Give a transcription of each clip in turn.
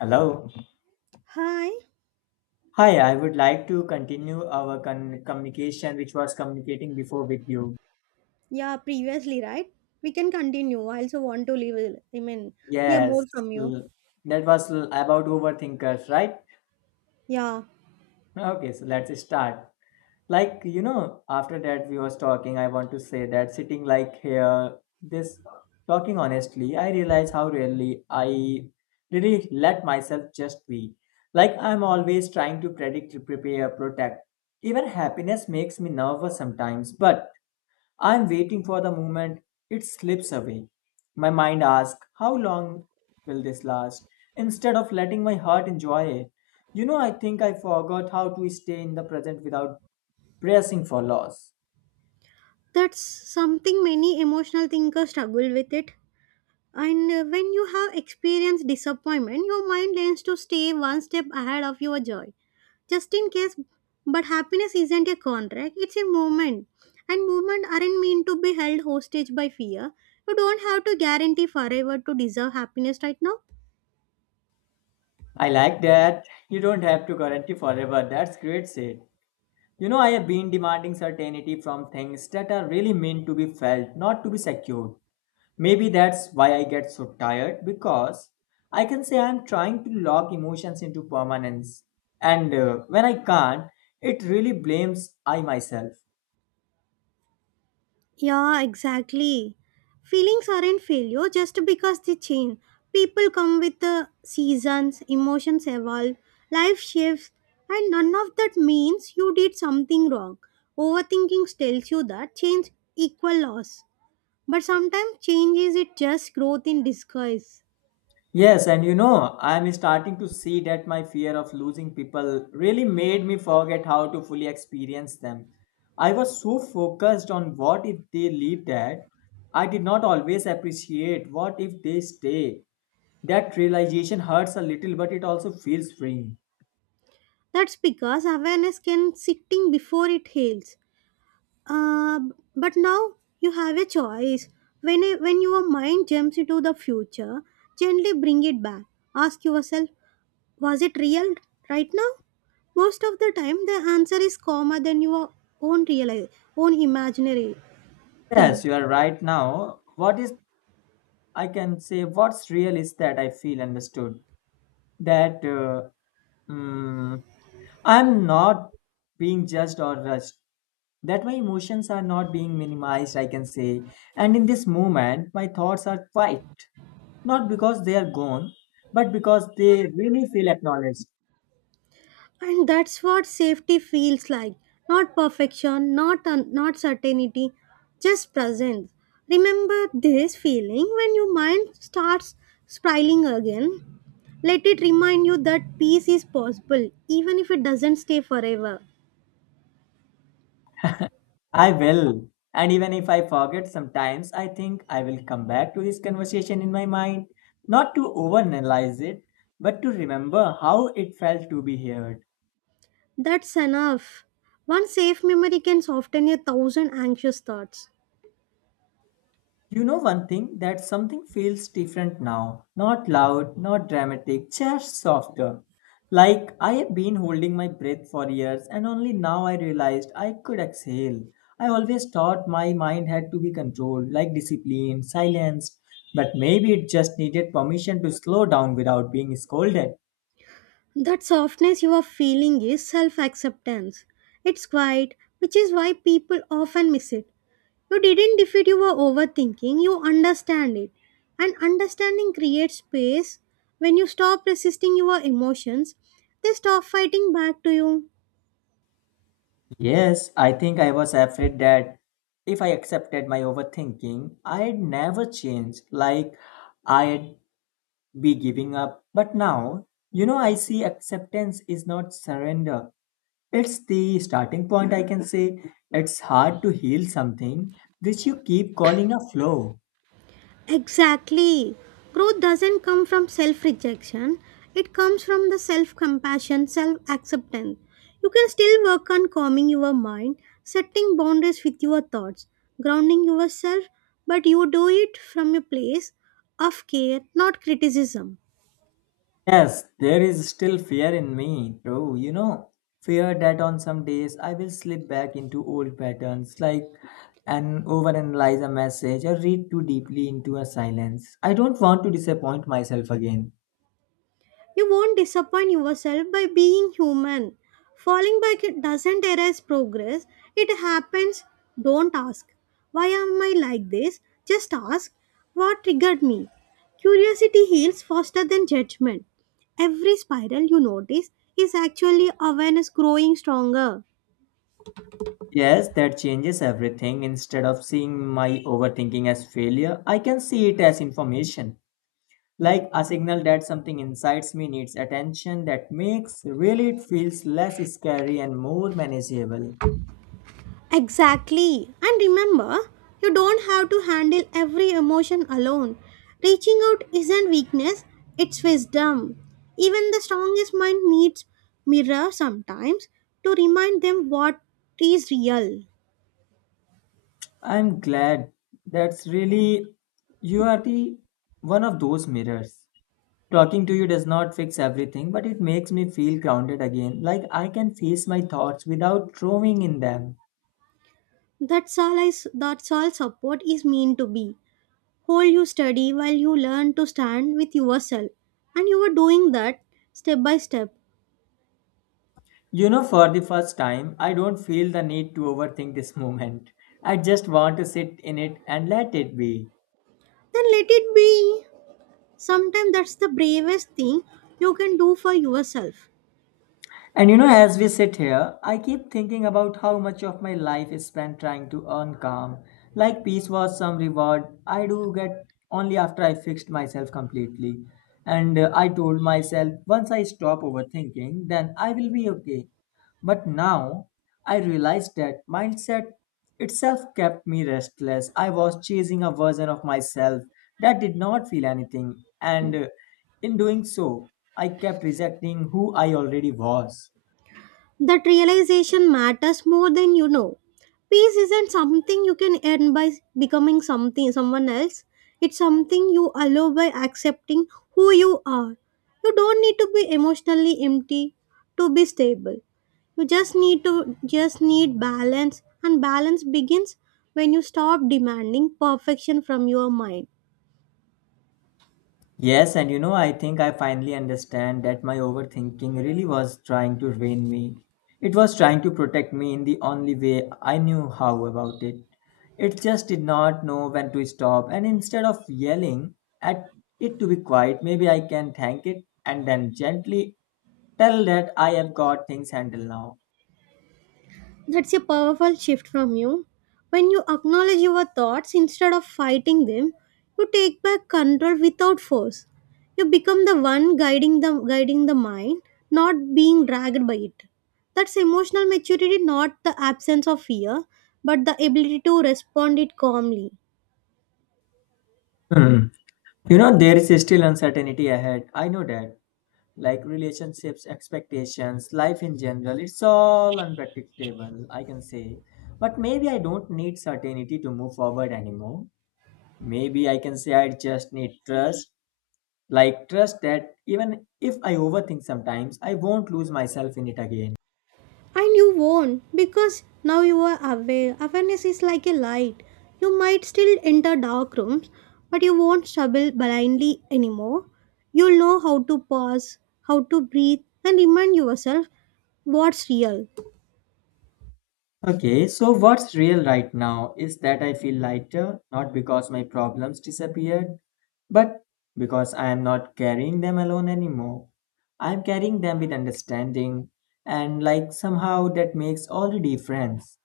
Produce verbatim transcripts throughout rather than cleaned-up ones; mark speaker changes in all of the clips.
Speaker 1: Hello.
Speaker 2: Hi.
Speaker 1: Hi, I would like to continue our con- communication, which was communicating before with you.
Speaker 2: Yeah, previously, right? We can continue. I also want to leave. I mean, hear
Speaker 1: Yes,
Speaker 2: more from you.
Speaker 1: l- that was l- about overthinkers, right?
Speaker 2: Yeah,
Speaker 1: Okay, so let's start. Like, you know, after that we was talking, I want to say that sitting like here, this talking honestly, I realize how rarely I really let myself just be. Like, I'm always trying to predict, prepare, protect. Even happiness makes me nervous sometimes, but I'm waiting for the moment it slips away. My mind asks, how long will this last? Instead of letting my heart enjoy it. You know, I think I forgot how to stay in the present without pressing for loss.
Speaker 2: that's something many emotional thinkers struggle with it. And uh, When you have experienced disappointment, your mind learns to stay one step ahead of your joy, just in case. But happiness isn't a contract; it's a moment, and movement aren't meant to be held hostage by fear. You don't have to guarantee forever to deserve happiness right now.
Speaker 1: I like that. You don't have to guarantee forever. That's great, Sid. You know, I have been demanding certainty from things that are really meant to be felt, not to be secured. Maybe that's why I get so tired, because I can say I'm trying to lock emotions into permanence. And uh, when I can't, it really blames I myself.
Speaker 2: Yeah, exactly. Feelings aren't failure just because they change. People come with the seasons, emotions evolve, life shifts, and none of that means you did something wrong. Overthinking tells you that change equal loss. But sometimes change is it just growth in disguise.
Speaker 1: Yes, and you know, I'm starting to see that my fear of losing people really made me forget how to fully experience them. I was so focused on what if they leave, that I did not always appreciate what if they stay. That realization hurts a little, but it also feels freeing.
Speaker 2: That's because awareness can sitting before it heals. Uh, b- but now you have a choice. When, a, when your mind jumps into the future, gently bring it back. Ask yourself, was it real right now? Most of the time, the answer is calmer than your own real, own imaginary
Speaker 1: Yes,
Speaker 2: thing.
Speaker 1: you are right now. What is, I can say, what's real is that I feel understood. That uh, mm, I'm not being judged or rushed. That my emotions are not being minimized, I can say. And in this moment, my thoughts are quiet. Not because they are gone, but because they really feel acknowledged.
Speaker 2: And that's what safety feels like. Not perfection, not un- not certainty, just presence. Remember this feeling when your mind starts spiraling again. Let it remind you that peace is possible, even if it doesn't stay forever.
Speaker 1: I will. And even if I forget sometimes, I think I will come back to this conversation in my mind, not to overanalyze it, but to remember how it felt to be heard.
Speaker 2: That's enough. One safe memory can soften a thousand anxious thoughts.
Speaker 1: You know, one thing, that something feels different now. Not loud, not dramatic, just softer. Like I have been holding my breath for years, and only now I realized I could exhale. I always thought my mind had to be controlled, like discipline, silenced, but maybe it just needed permission to slow down without being scolded.
Speaker 2: That softness you are feeling is self acceptance. It's quiet, which is why people often miss it. You didn't defeat your overthinking, you understand it. And understanding creates space. When you stop resisting your emotions, they stop fighting back to you.
Speaker 1: Yes, I think I was afraid that if I accepted my overthinking, I'd never change. Like, I'd be giving up. But now, you know, I see acceptance is not surrender. It's the starting point, I can say. It's hard to heal something which you keep calling a flaw.
Speaker 2: Exactly. Growth doesn't come from self rejection, it comes from the self compassion, self acceptance. You can still work on calming your mind, setting boundaries with your thoughts, grounding yourself, but you do it from a place of care, not criticism.
Speaker 1: Yes, there is still fear in me, bro. You know, fear that on some days I will slip back into old patterns, like and overanalyze a message or read too deeply into a silence. I don't want to disappoint myself again.
Speaker 2: You won't disappoint yourself by being human. Falling back it doesn't erase progress, it happens. Don't ask, why am I like this? Just ask, what triggered me? Curiosity heals faster than judgment. Every spiral you notice is actually awareness growing stronger.
Speaker 1: Yes, that changes everything. Instead of seeing my overthinking as failure, I can see it as information, like a signal that something inside me needs attention. That makes really it feels less scary and more manageable.
Speaker 2: Exactly. And remember, you don't have to handle every emotion alone. Reaching out isn't weakness, it's wisdom. Even the strongest mind needs mirror sometimes to remind them what is real.
Speaker 1: I'm glad that's really you are the one of those mirrors. Talking to you does not fix everything, but it makes me feel grounded again, like I can face my thoughts without drowning in them.
Speaker 2: That's all I, s- that's all support is meant to be. Hold you steady while you learn to stand with yourself. And you are doing that step by step.
Speaker 1: You know, for the first time, I don't feel the need to overthink this moment. I just want to sit in it and let it be.
Speaker 2: Then let it be. Sometimes that's the bravest thing you can do for yourself.
Speaker 1: And you know, as we sit here, I keep thinking about how much of my life is spent trying to earn calm, like peace was some reward I do get only after I fixed myself completely. And uh, I told myself, once I stop overthinking, then I will be okay. But now I realized that mindset itself kept me restless. I was chasing a version of myself that did not feel anything, and uh, in doing so, I kept rejecting who I already was.
Speaker 2: That realization matters more than you know. Peace isn't something you can earn by becoming something someone else. It's something you allow by accepting who you are. You don't need to be emotionally empty to be stable. You just need to Just need balance and balance begins when you stop demanding perfection from your mind.
Speaker 1: Yes, and you know, I think I finally understand that my overthinking really was trying to drain me. It was trying to protect me in the only way I knew how about it. It just did not know when to stop, and instead of yelling at it to be quiet, maybe I can thank it and then gently tell that I have got things handled now.
Speaker 2: That's a powerful shift from you. When you acknowledge your thoughts instead of fighting them, you take back control without force. You become the one guiding the guiding the mind, not being dragged by it. That's emotional maturity, not the absence of fear, but the ability to respond it calmly.
Speaker 1: Hmm. You know, there is still uncertainty ahead. I know that. Like relationships, expectations, life in general. It's all unpredictable, I can say. But maybe I don't need certainty to move forward anymore. Maybe I can say I just need trust. Like, trust that even if I overthink sometimes, I won't lose myself in it again.
Speaker 2: And you won't because now you are aware. Awareness is like a light. You might still enter dark rooms, but you won't stumble blindly anymore. You'll know how to pause, how to breathe, and remind yourself what's real.
Speaker 1: Okay, so what's real right now is that I feel lighter, not because my problems disappeared, but because I am not carrying them alone anymore. I'm carrying them with understanding, and like somehow that makes all the difference.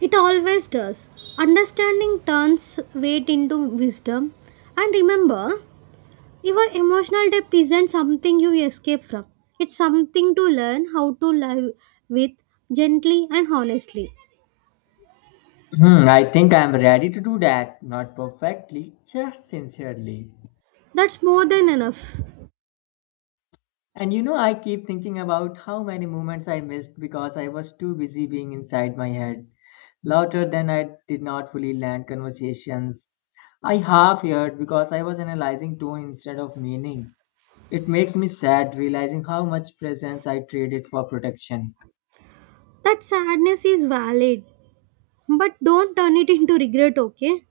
Speaker 2: It always does. Understanding turns weight into wisdom. And remember, your emotional depth isn't something you escape from, it's something to learn how to live with gently and honestly.
Speaker 1: Hmm, I think I'm ready to do that, not perfectly, just sincerely.
Speaker 2: That's more than enough.
Speaker 1: And you know, I keep thinking about how many moments I missed because I was too busy being inside my head. Louder than I did not fully land conversations I half heard because I was analyzing tone instead of meaning. It makes me sad realizing how much presence I traded for protection.
Speaker 2: That sadness is valid, but don't turn it into regret, okay?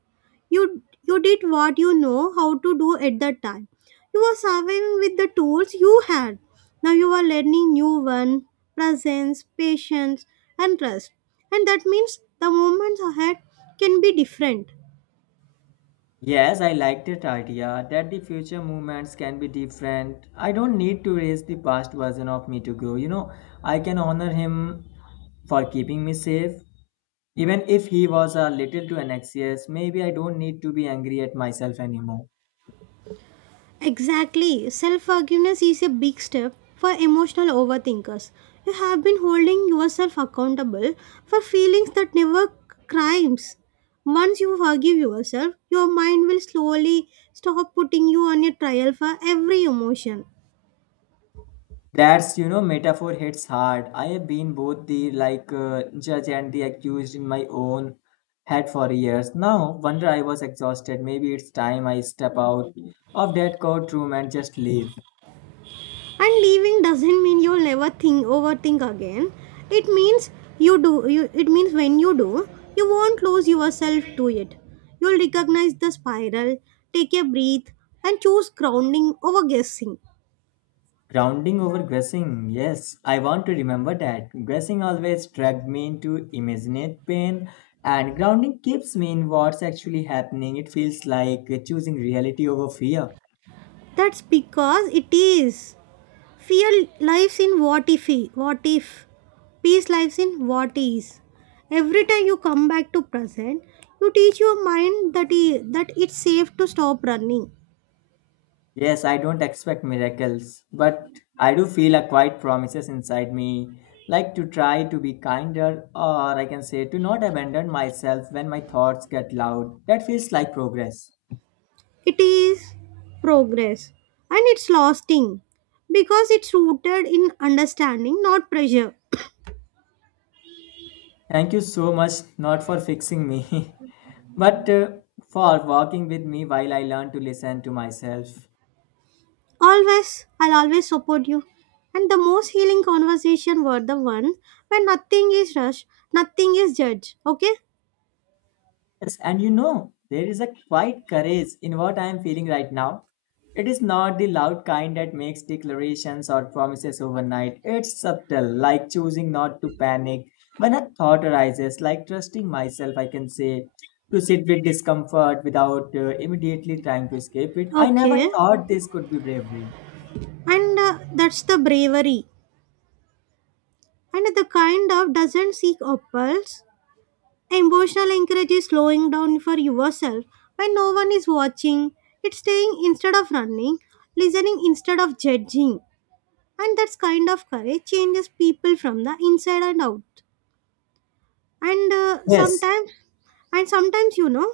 Speaker 2: You you did what you know how to do at that time. You were serving with the tools you had. Now you are learning new one, presence, patience, and trust. And that means the moments ahead can be different.
Speaker 1: Yes, I like that idea, that the future movements can be different. I don't need to raise the past version of me to grow. You know, I can honor him for keeping me safe. Even if he was a little too anxious, maybe I don't need to be angry at myself anymore.
Speaker 2: Exactly. Self forgiveness is a big step for emotional overthinkers. You have been holding yourself accountable for feelings that never crimes. Once you forgive yourself, your mind will slowly stop putting you on a trial for every emotion.
Speaker 1: That's, you know, metaphor hits hard. I have been both the like uh, judge and the accused in my own head for years. Now, wonder I was exhausted. Maybe it's time I step out of that courtroom and just leave.
Speaker 2: And leaving doesn't mean you'll never think overthink again, it means you do you it means when you do you won't lose yourself to it. You'll recognize the spiral, take a breath, and choose grounding over guessing.
Speaker 1: Grounding over guessing. Yes, I want to remember that. Guessing always dragged me into imagined pain, and grounding keeps me in what's actually happening. It feels like choosing reality over fear.
Speaker 2: That's because it is. Fear lives in what if, what if peace lives in what is. Every time you come back to present, you teach your mind that, i- that it's safe to stop running.
Speaker 1: Yes, I don't expect miracles, but I do feel a quiet promises inside me, like to try to be kinder, or I can say to not abandon myself when my thoughts get loud. That feels like progress.
Speaker 2: It is progress and it's lasting because it's rooted in understanding, not pressure.
Speaker 1: Thank you so much, not for fixing me, but uh, for walking with me while I learn to listen to myself.
Speaker 2: Always, I'll always support you. And the most healing conversation were the ones where nothing is rushed, nothing is judged. Okay?
Speaker 1: Yes, and you know, there is a quiet courage in what I am feeling right now. It is not the loud kind that makes declarations or promises overnight. It's subtle, like choosing not to panic when a thought arises, like trusting myself, I can say, to sit with discomfort without uh, immediately trying to escape it. I never
Speaker 2: Okay.
Speaker 1: thought this could be bravery.
Speaker 2: And uh, That's the bravery. And the kind of doesn't seek apples. Emotional anchorage is slowing down for yourself when no one is watching. It's staying instead of running, listening instead of judging. And that's kind of courage changes people from the inside and out. And uh,
Speaker 1: Yes,
Speaker 2: sometimes, and sometimes you know,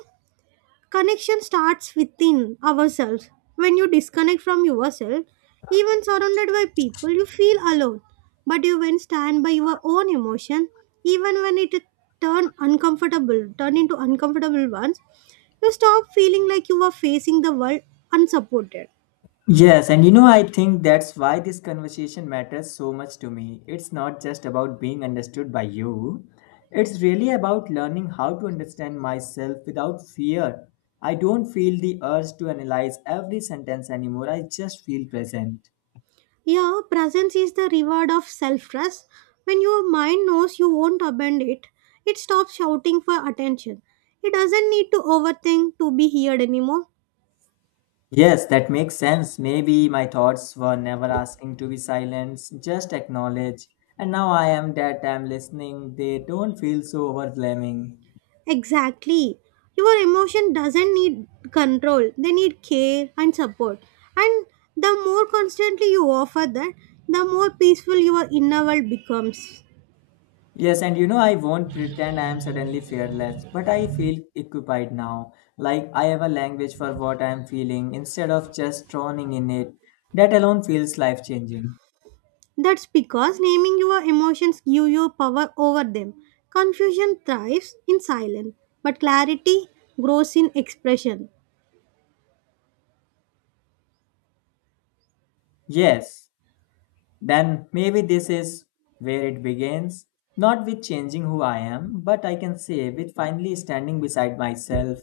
Speaker 2: connection starts within ourselves. When you disconnect from yourself, even surrounded by people, you feel alone. But you when stand by your own emotion, even when it turn uncomfortable, turn into uncomfortable ones, you stop feeling like you are facing the world unsupported.
Speaker 1: yes, and you know, I think that's why this conversation matters so much to me. It's not just about being understood by you, it's really about learning how to understand myself without fear. I don't feel the urge to analyze every sentence anymore, I just feel present.
Speaker 2: Yeah, presence is the reward of self trust. When your mind knows you won't abandon it, it stops shouting for attention. It doesn't need to overthink to be heard anymore.
Speaker 1: Yes, that makes sense. Maybe my thoughts were never asking to be silenced, just acknowledge. And now I am that I'm listening, they don't feel so overwhelming.
Speaker 2: Exactly. Your emotion doesn't need control, they need care and support. And the more constantly you offer that, the more peaceful your inner world becomes.
Speaker 1: Yes, and you know, I won't pretend I am suddenly fearless, but I feel equipped now. Like I have a language for what I am feeling instead of just drowning in it. That alone feels life changing.
Speaker 2: That's because naming your emotions give you power over them. Confusion thrives in silence, but clarity grows in expression.
Speaker 1: Yes, then maybe this is where it begins. Not with changing who I am, but I can say with finally standing beside myself.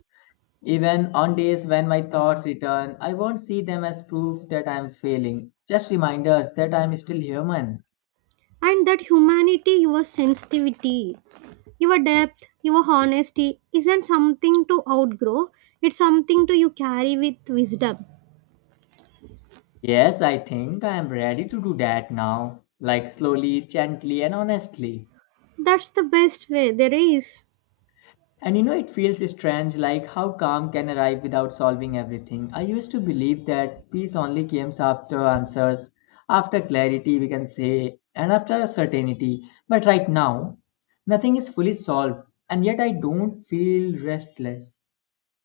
Speaker 1: Even on days when my thoughts return, I won't see them as proof that I am failing, just reminders that I am still human.
Speaker 2: And that humanity, your sensitivity, your depth, your honesty isn't something to outgrow, it's something to you carry with wisdom.
Speaker 1: Yes, I think I am ready to do that now, like slowly, gently, and honestly.
Speaker 2: That's the best way there is.
Speaker 1: And you know, it feels strange, like how calm can arrive without solving everything. I used to believe that peace only comes after answers, after clarity, we can say, and after certainty. But right now, nothing is fully solved, and yet I don't feel restless.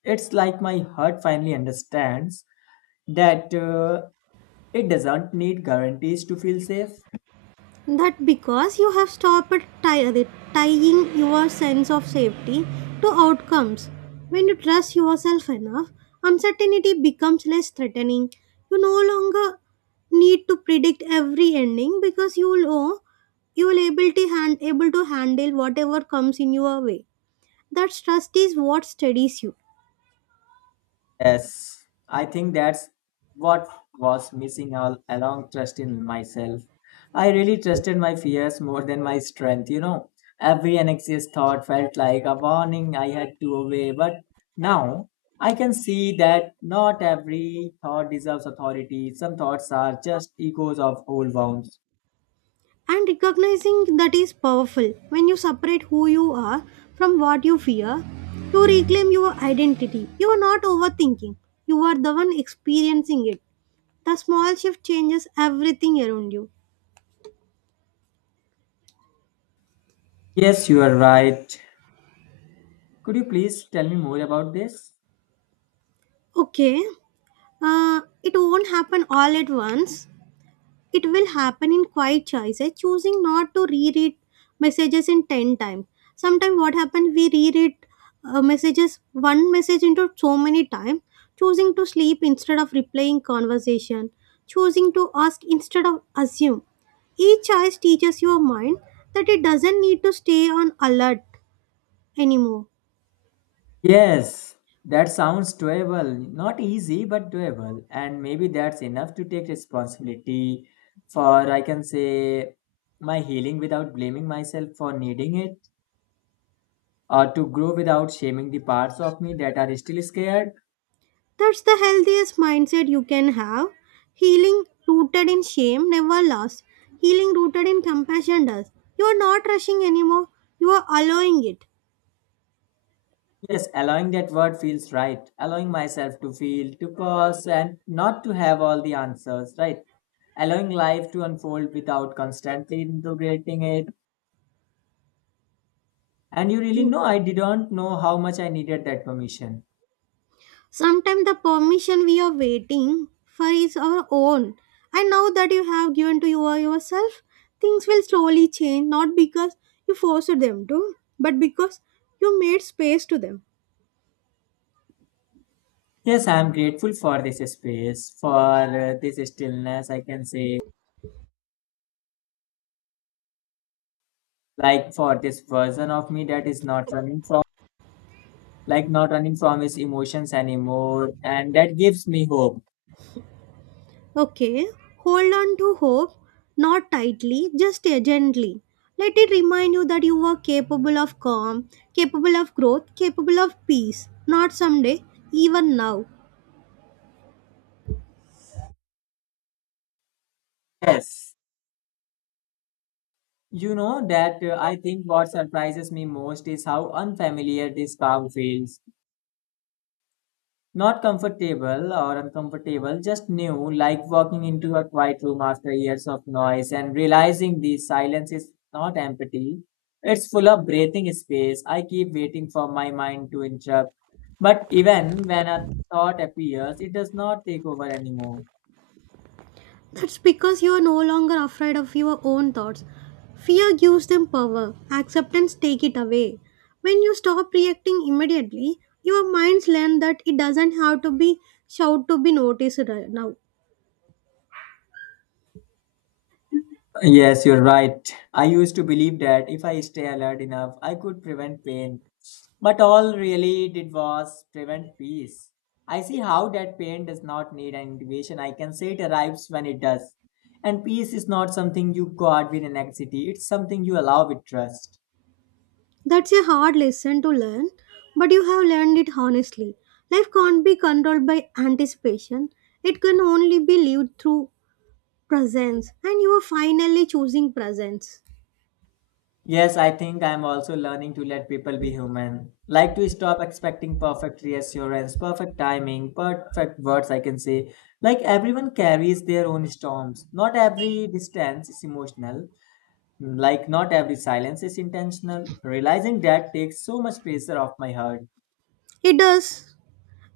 Speaker 1: It's like my heart finally understands that uh, it doesn't need guarantees to feel safe.
Speaker 2: That because you have stopped tie- tying your sense of safety to outcomes. When you trust yourself enough, uncertainty becomes less threatening. You no longer need to predict every ending because you will know you will able to, hand, able to handle whatever comes in your way. That trust is what steadies you.
Speaker 1: Yes, I think that's what was missing all along, trust in myself. I really trusted my fears more than my strength, you know. Every anxious thought felt like a warning I had to obey, but now I can see that not every thought deserves authority. Some thoughts are just echoes of old wounds.
Speaker 2: And recognizing that is powerful. When you separate who you are from what you fear, you reclaim your identity. You are not overthinking, you are the one experiencing it. The small shift changes everything around you.
Speaker 1: Yes, you are right. Could you please tell me more about this?
Speaker 2: Okay, uh, it won't happen all at once. It will happen in quiet choices, choosing not to reread messages in ten times. Sometimes, what happens, we reread uh, messages, one message into so many times, choosing to sleep instead of replaying conversation, choosing to ask instead of assume. Each choice teaches your mind that it doesn't need to stay on alert anymore.
Speaker 1: Yes, that sounds doable. Not easy, but doable. And maybe that's enough to take responsibility for, I can say, my healing without blaming myself for needing it, or to grow without shaming the parts of me that are still scared.
Speaker 2: That's the healthiest mindset you can have. Healing rooted in shame never lasts. Healing rooted in compassion does. You are not rushing anymore, you are allowing it.
Speaker 1: Yes, allowing, that word feels right. Allowing myself to feel, to pause, and not to have all the answers, right? Allowing life to unfold without constantly integrating it. And you really
Speaker 2: Mm.
Speaker 1: know, I didn't know how much I needed that permission.
Speaker 2: Sometimes the permission we are waiting for is our own. And now that you have given to your yourself, things will slowly change, not because you forced them to, but because you made space to them.
Speaker 1: Yes, I'm grateful for this space, for uh, this stillness, I can say, like for this version of me that is not running from, like not running from his emotions anymore, and that gives me hope.
Speaker 2: Okay, hold on to hope, not tightly, just gently. Let it remind you that you are capable of calm, capable of growth, capable of peace. Not someday, even now.
Speaker 1: Yes. You know that uh, I think what surprises me most is how unfamiliar this calm feels. Not comfortable or uncomfortable, just new, like walking into a quiet room after years of noise and realizing the silence is not empty. It's full of breathing space. I keep waiting for my mind to interrupt. But even when a thought appears, it does not take over anymore.
Speaker 2: That's because you are no longer afraid of your own thoughts. Fear gives them power, acceptance take it away. When you stop reacting immediately, your minds learn that it doesn't have to be shout to be noticed right now.
Speaker 1: Yes, you're right. I used to believe that if I stay alert enough, I could prevent pain. But all really did was prevent peace. I see how that pain does not need an invitation. I can say it arrives when it does. And peace is not something you guard with anxiety, it's something you allow with trust.
Speaker 2: That's a hard lesson to learn, but you have learned it honestly. Life can't be controlled by anticipation, it can only be lived through presence, and you are finally choosing presence.
Speaker 1: Yes, I think I am also learning to let people be human. Like to stop expecting perfect reassurance, perfect timing, perfect words, I can say. Like everyone carries their own storms. Not every distance is emotional. Like, not every silence is intentional. Realizing that takes so much pressure off my heart.
Speaker 2: It does.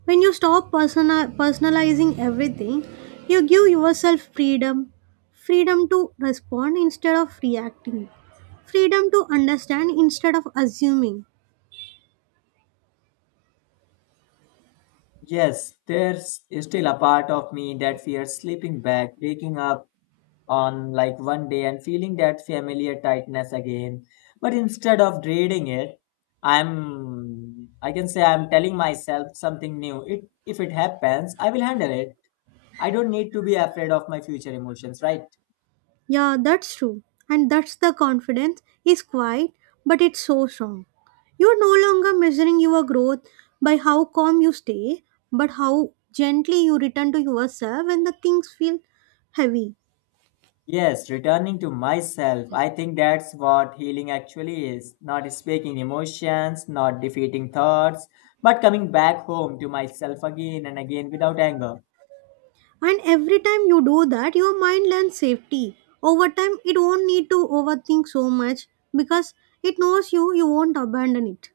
Speaker 2: When you stop persona- personalizing everything, you give yourself freedom, freedom to respond instead of reacting, freedom to understand instead of assuming.
Speaker 1: Yes, there's still a part of me that fears sleeping back, waking up on like one day and feeling that familiar tightness again. But instead of dreading it, I'm, I can say I'm telling myself something new. It, if it happens, I will handle it. I don't need to be afraid of my future emotions, right?
Speaker 2: Yeah, that's true. And that's the confidence is quiet, but it's so strong. You're no longer measuring your growth by how calm you stay, but how gently you return to yourself when the things feel heavy.
Speaker 1: Yes, returning to myself, I think that's what healing actually is. Not speaking emotions, not defeating thoughts, but coming back home to myself again and again without anger.
Speaker 2: And every time you do that, your mind learns safety. Over time, it won't need to overthink so much because it knows you, you won't abandon it.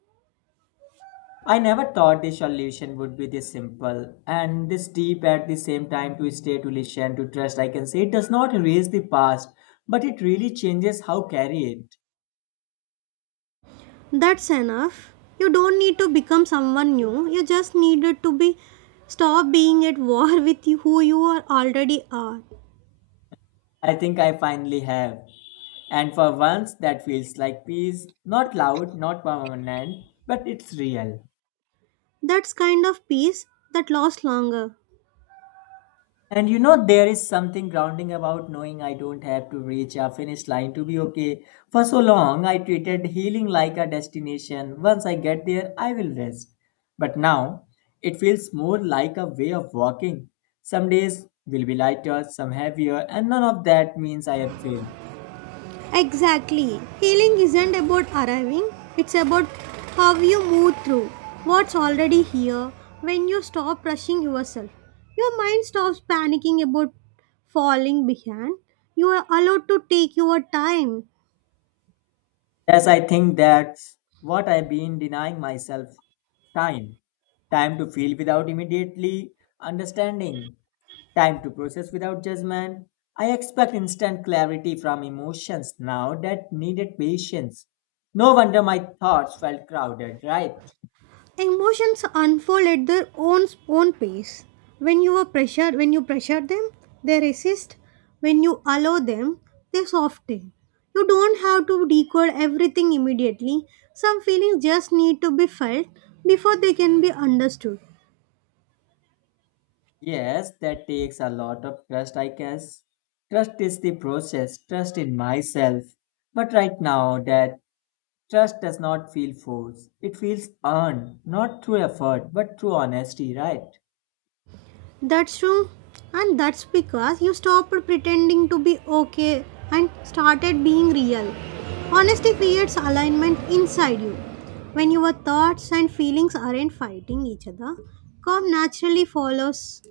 Speaker 1: I never thought the solution would be this simple and this deep at the same time to stay, to listen, to trust. I can say it does not erase the past, but it really changes how carry it.
Speaker 2: That's enough. You don't need to become someone new. You just needed to be Stop being at war with you- who you are already are.
Speaker 1: I think I finally have. And for once, that feels like peace, not loud, not permanent, but it's real.
Speaker 2: That's kind of peace that lasts longer.
Speaker 1: And you know, there is something grounding about knowing I don't have to reach a finish line to be okay. For so long, I treated healing like a destination. Once I get there, I will rest. But now, it feels more like a way of walking. Some days will be lighter, some heavier, and none of that means I have failed.
Speaker 2: Exactly. Healing isn't about arriving, it's about how you move through what's already here when you stop rushing yourself. Your mind stops panicking about falling behind. You are allowed to take your time.
Speaker 1: Yes, I think that's what I've been denying myself time. Time to feel without immediately understanding. Time to process without judgment. I expect instant clarity from emotions now that needed patience. No wonder my thoughts felt crowded, right?
Speaker 2: Emotions unfold at their own own pace. When you are pressured, when you pressure them, they resist. When you allow them, they soften. You don't have to decode everything immediately. Some feelings just need to be felt before they can be understood.
Speaker 1: Yes, that takes a lot of trust, I guess. Trust is the process, trust in myself. But right now, that trust does not feel forced. It feels earned, not through effort, but through honesty, right?
Speaker 2: That's true. And that's because you stopped pretending to be okay and started being real. Honesty creates alignment inside you. When your thoughts and feelings aren't fighting each other, calm naturally follows.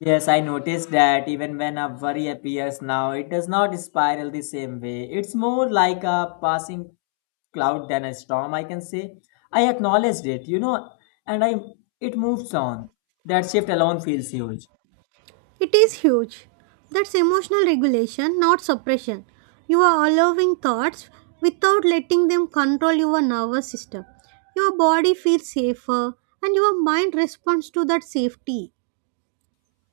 Speaker 1: Yes, I noticed that even when a worry appears now, it does not spiral the same way. It's more like a passing cloud than a storm, I can say. I acknowledged it, you know, and I it moves on. That shift alone feels huge.
Speaker 2: It is huge. That's emotional regulation, not suppression. You are allowing thoughts without letting them control your nervous system. Your body feels safer and your mind responds to that safety.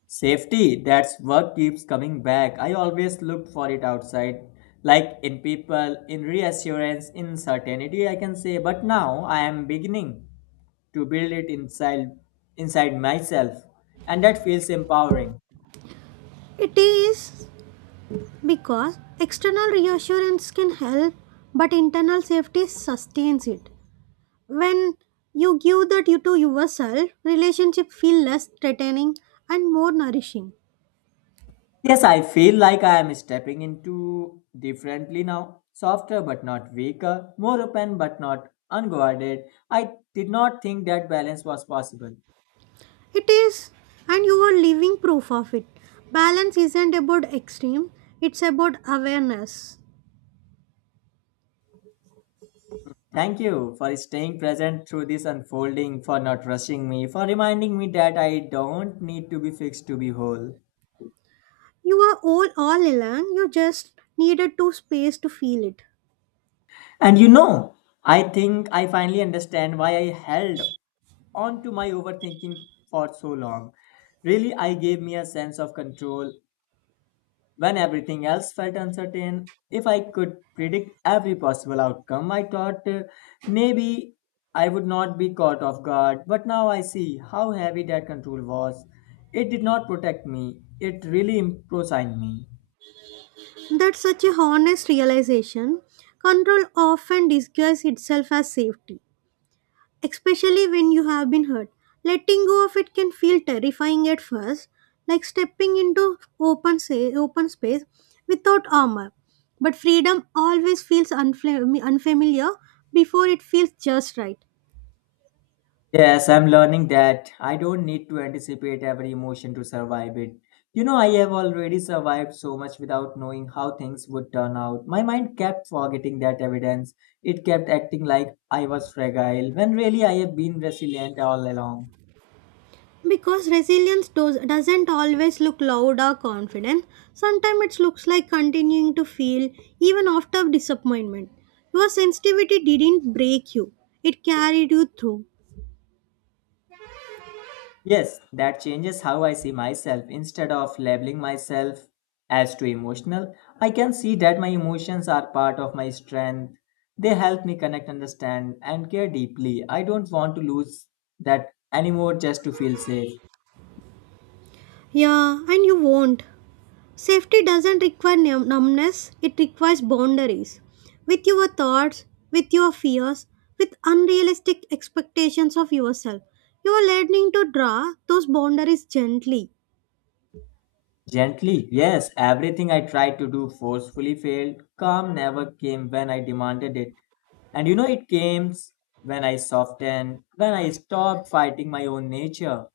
Speaker 1: Safety, that's what keeps coming back. I always looked for it outside, like in people, in reassurance, in certainty, I can say. But now I am beginning to build it inside, inside myself, and that feels empowering.
Speaker 2: It is. Because external reassurance can help, but internal safety sustains it. When you give that you to yourself, relationship feel less threatening and more nourishing.
Speaker 1: Yes, I feel like I am stepping into differently now, softer but not weaker, more open but not unguarded. I did not think that balance was possible.
Speaker 2: It is, and you are living proof of it. Balance isn't about extreme; it's about awareness.
Speaker 1: Thank you for staying present through this unfolding, for not rushing me, for reminding me that I don't need to be fixed to be whole.
Speaker 2: You are all all along. You just needed to space to feel it.
Speaker 1: And you know, I think I finally understand why I held on to my overthinking for so long. Really, I gave me a sense of control when everything else felt uncertain. If I could predict every possible outcome, I thought uh, maybe I would not be caught off guard. But now I see how heavy that control was. It did not protect me, it really impossigned me.
Speaker 2: That's such a honest realization. Control often disguises itself as safety, especially when you have been hurt. Letting go of it can feel terrifying at first, like stepping into open say, open space without armor. But freedom always feels unfla- unfamiliar before it feels just right.
Speaker 1: Yes, I'm learning that I don't need to anticipate every emotion to survive it. You know, I have already survived so much without knowing how things would turn out. My mind kept forgetting that evidence. It kept acting like I was fragile, when really I have been resilient all along.
Speaker 2: Because resilience does, doesn't always look loud or confident, sometimes it looks like continuing to feel even after disappointment. Your sensitivity didn't break you, it carried you through.
Speaker 1: Yes, that changes how I see myself. Instead of labeling myself as too emotional, I can see that my emotions are part of my strength. They help me connect, understand, and care deeply. I don't want to lose that anymore just to feel safe.
Speaker 2: Yeah, and you won't. Safety doesn't require num- numbness, it requires boundaries. With your thoughts, with your fears, with unrealistic expectations of yourself, you are learning to draw those boundaries gently.
Speaker 1: Gently, yes, everything I tried to do forcefully failed. Calm never came when I demanded it. And you know, it came when I softened, when I stopped fighting my own nature.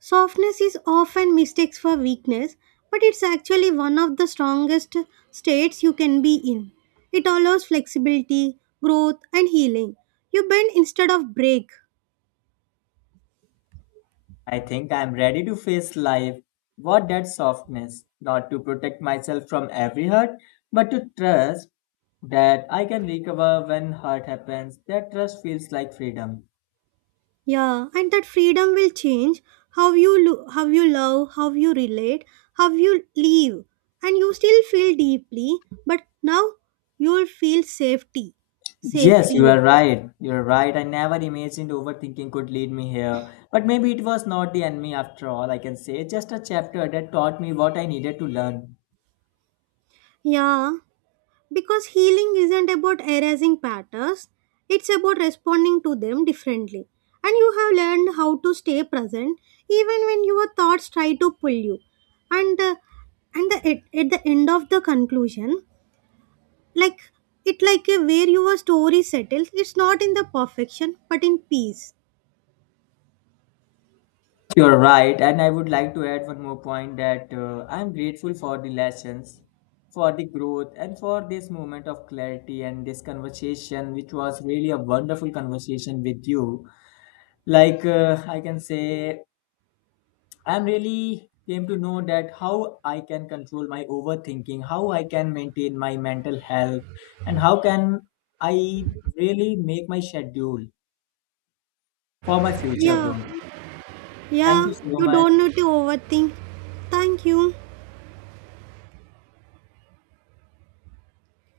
Speaker 2: Softness is often mistaken for weakness, but it's actually one of the strongest states you can be in. It allows flexibility, growth, and healing. You bend instead of break.
Speaker 1: I think I'm ready to face life. What that softness, not to protect myself from every hurt, but to trust that I can recover when hurt happens. That trust feels like freedom.
Speaker 2: Yeah, and that freedom will change how you lo- how you love, how you relate, how you live, and you still feel deeply, but now you'll feel safety,
Speaker 1: Yes,
Speaker 2: safely.
Speaker 1: you are right. You're right. I never imagined overthinking could lead me here. But maybe it was not the enemy after all, I can say. Just a chapter that taught me what I needed to learn.
Speaker 2: Yeah, because healing isn't about erasing patterns; it's about responding to them differently. And you have learned how to stay present even when your thoughts try to pull you. And uh, and the, at, at the end of the conclusion, like it like a where your story settles, it's not in the perfection but in peace.
Speaker 1: You're right, and I would like to add one more point that uh, I'm grateful for the lessons, for the growth, and for this moment of clarity and this conversation, which was really a wonderful conversation with you. Like, uh, I can say, I'm really came to know that how I can control my overthinking, how I can maintain my mental health, and how can I really make my schedule for my future
Speaker 2: Yeah,
Speaker 1: growth. Thank
Speaker 2: yeah,
Speaker 1: you so
Speaker 2: you
Speaker 1: much.
Speaker 2: don't need to overthink. Thank you.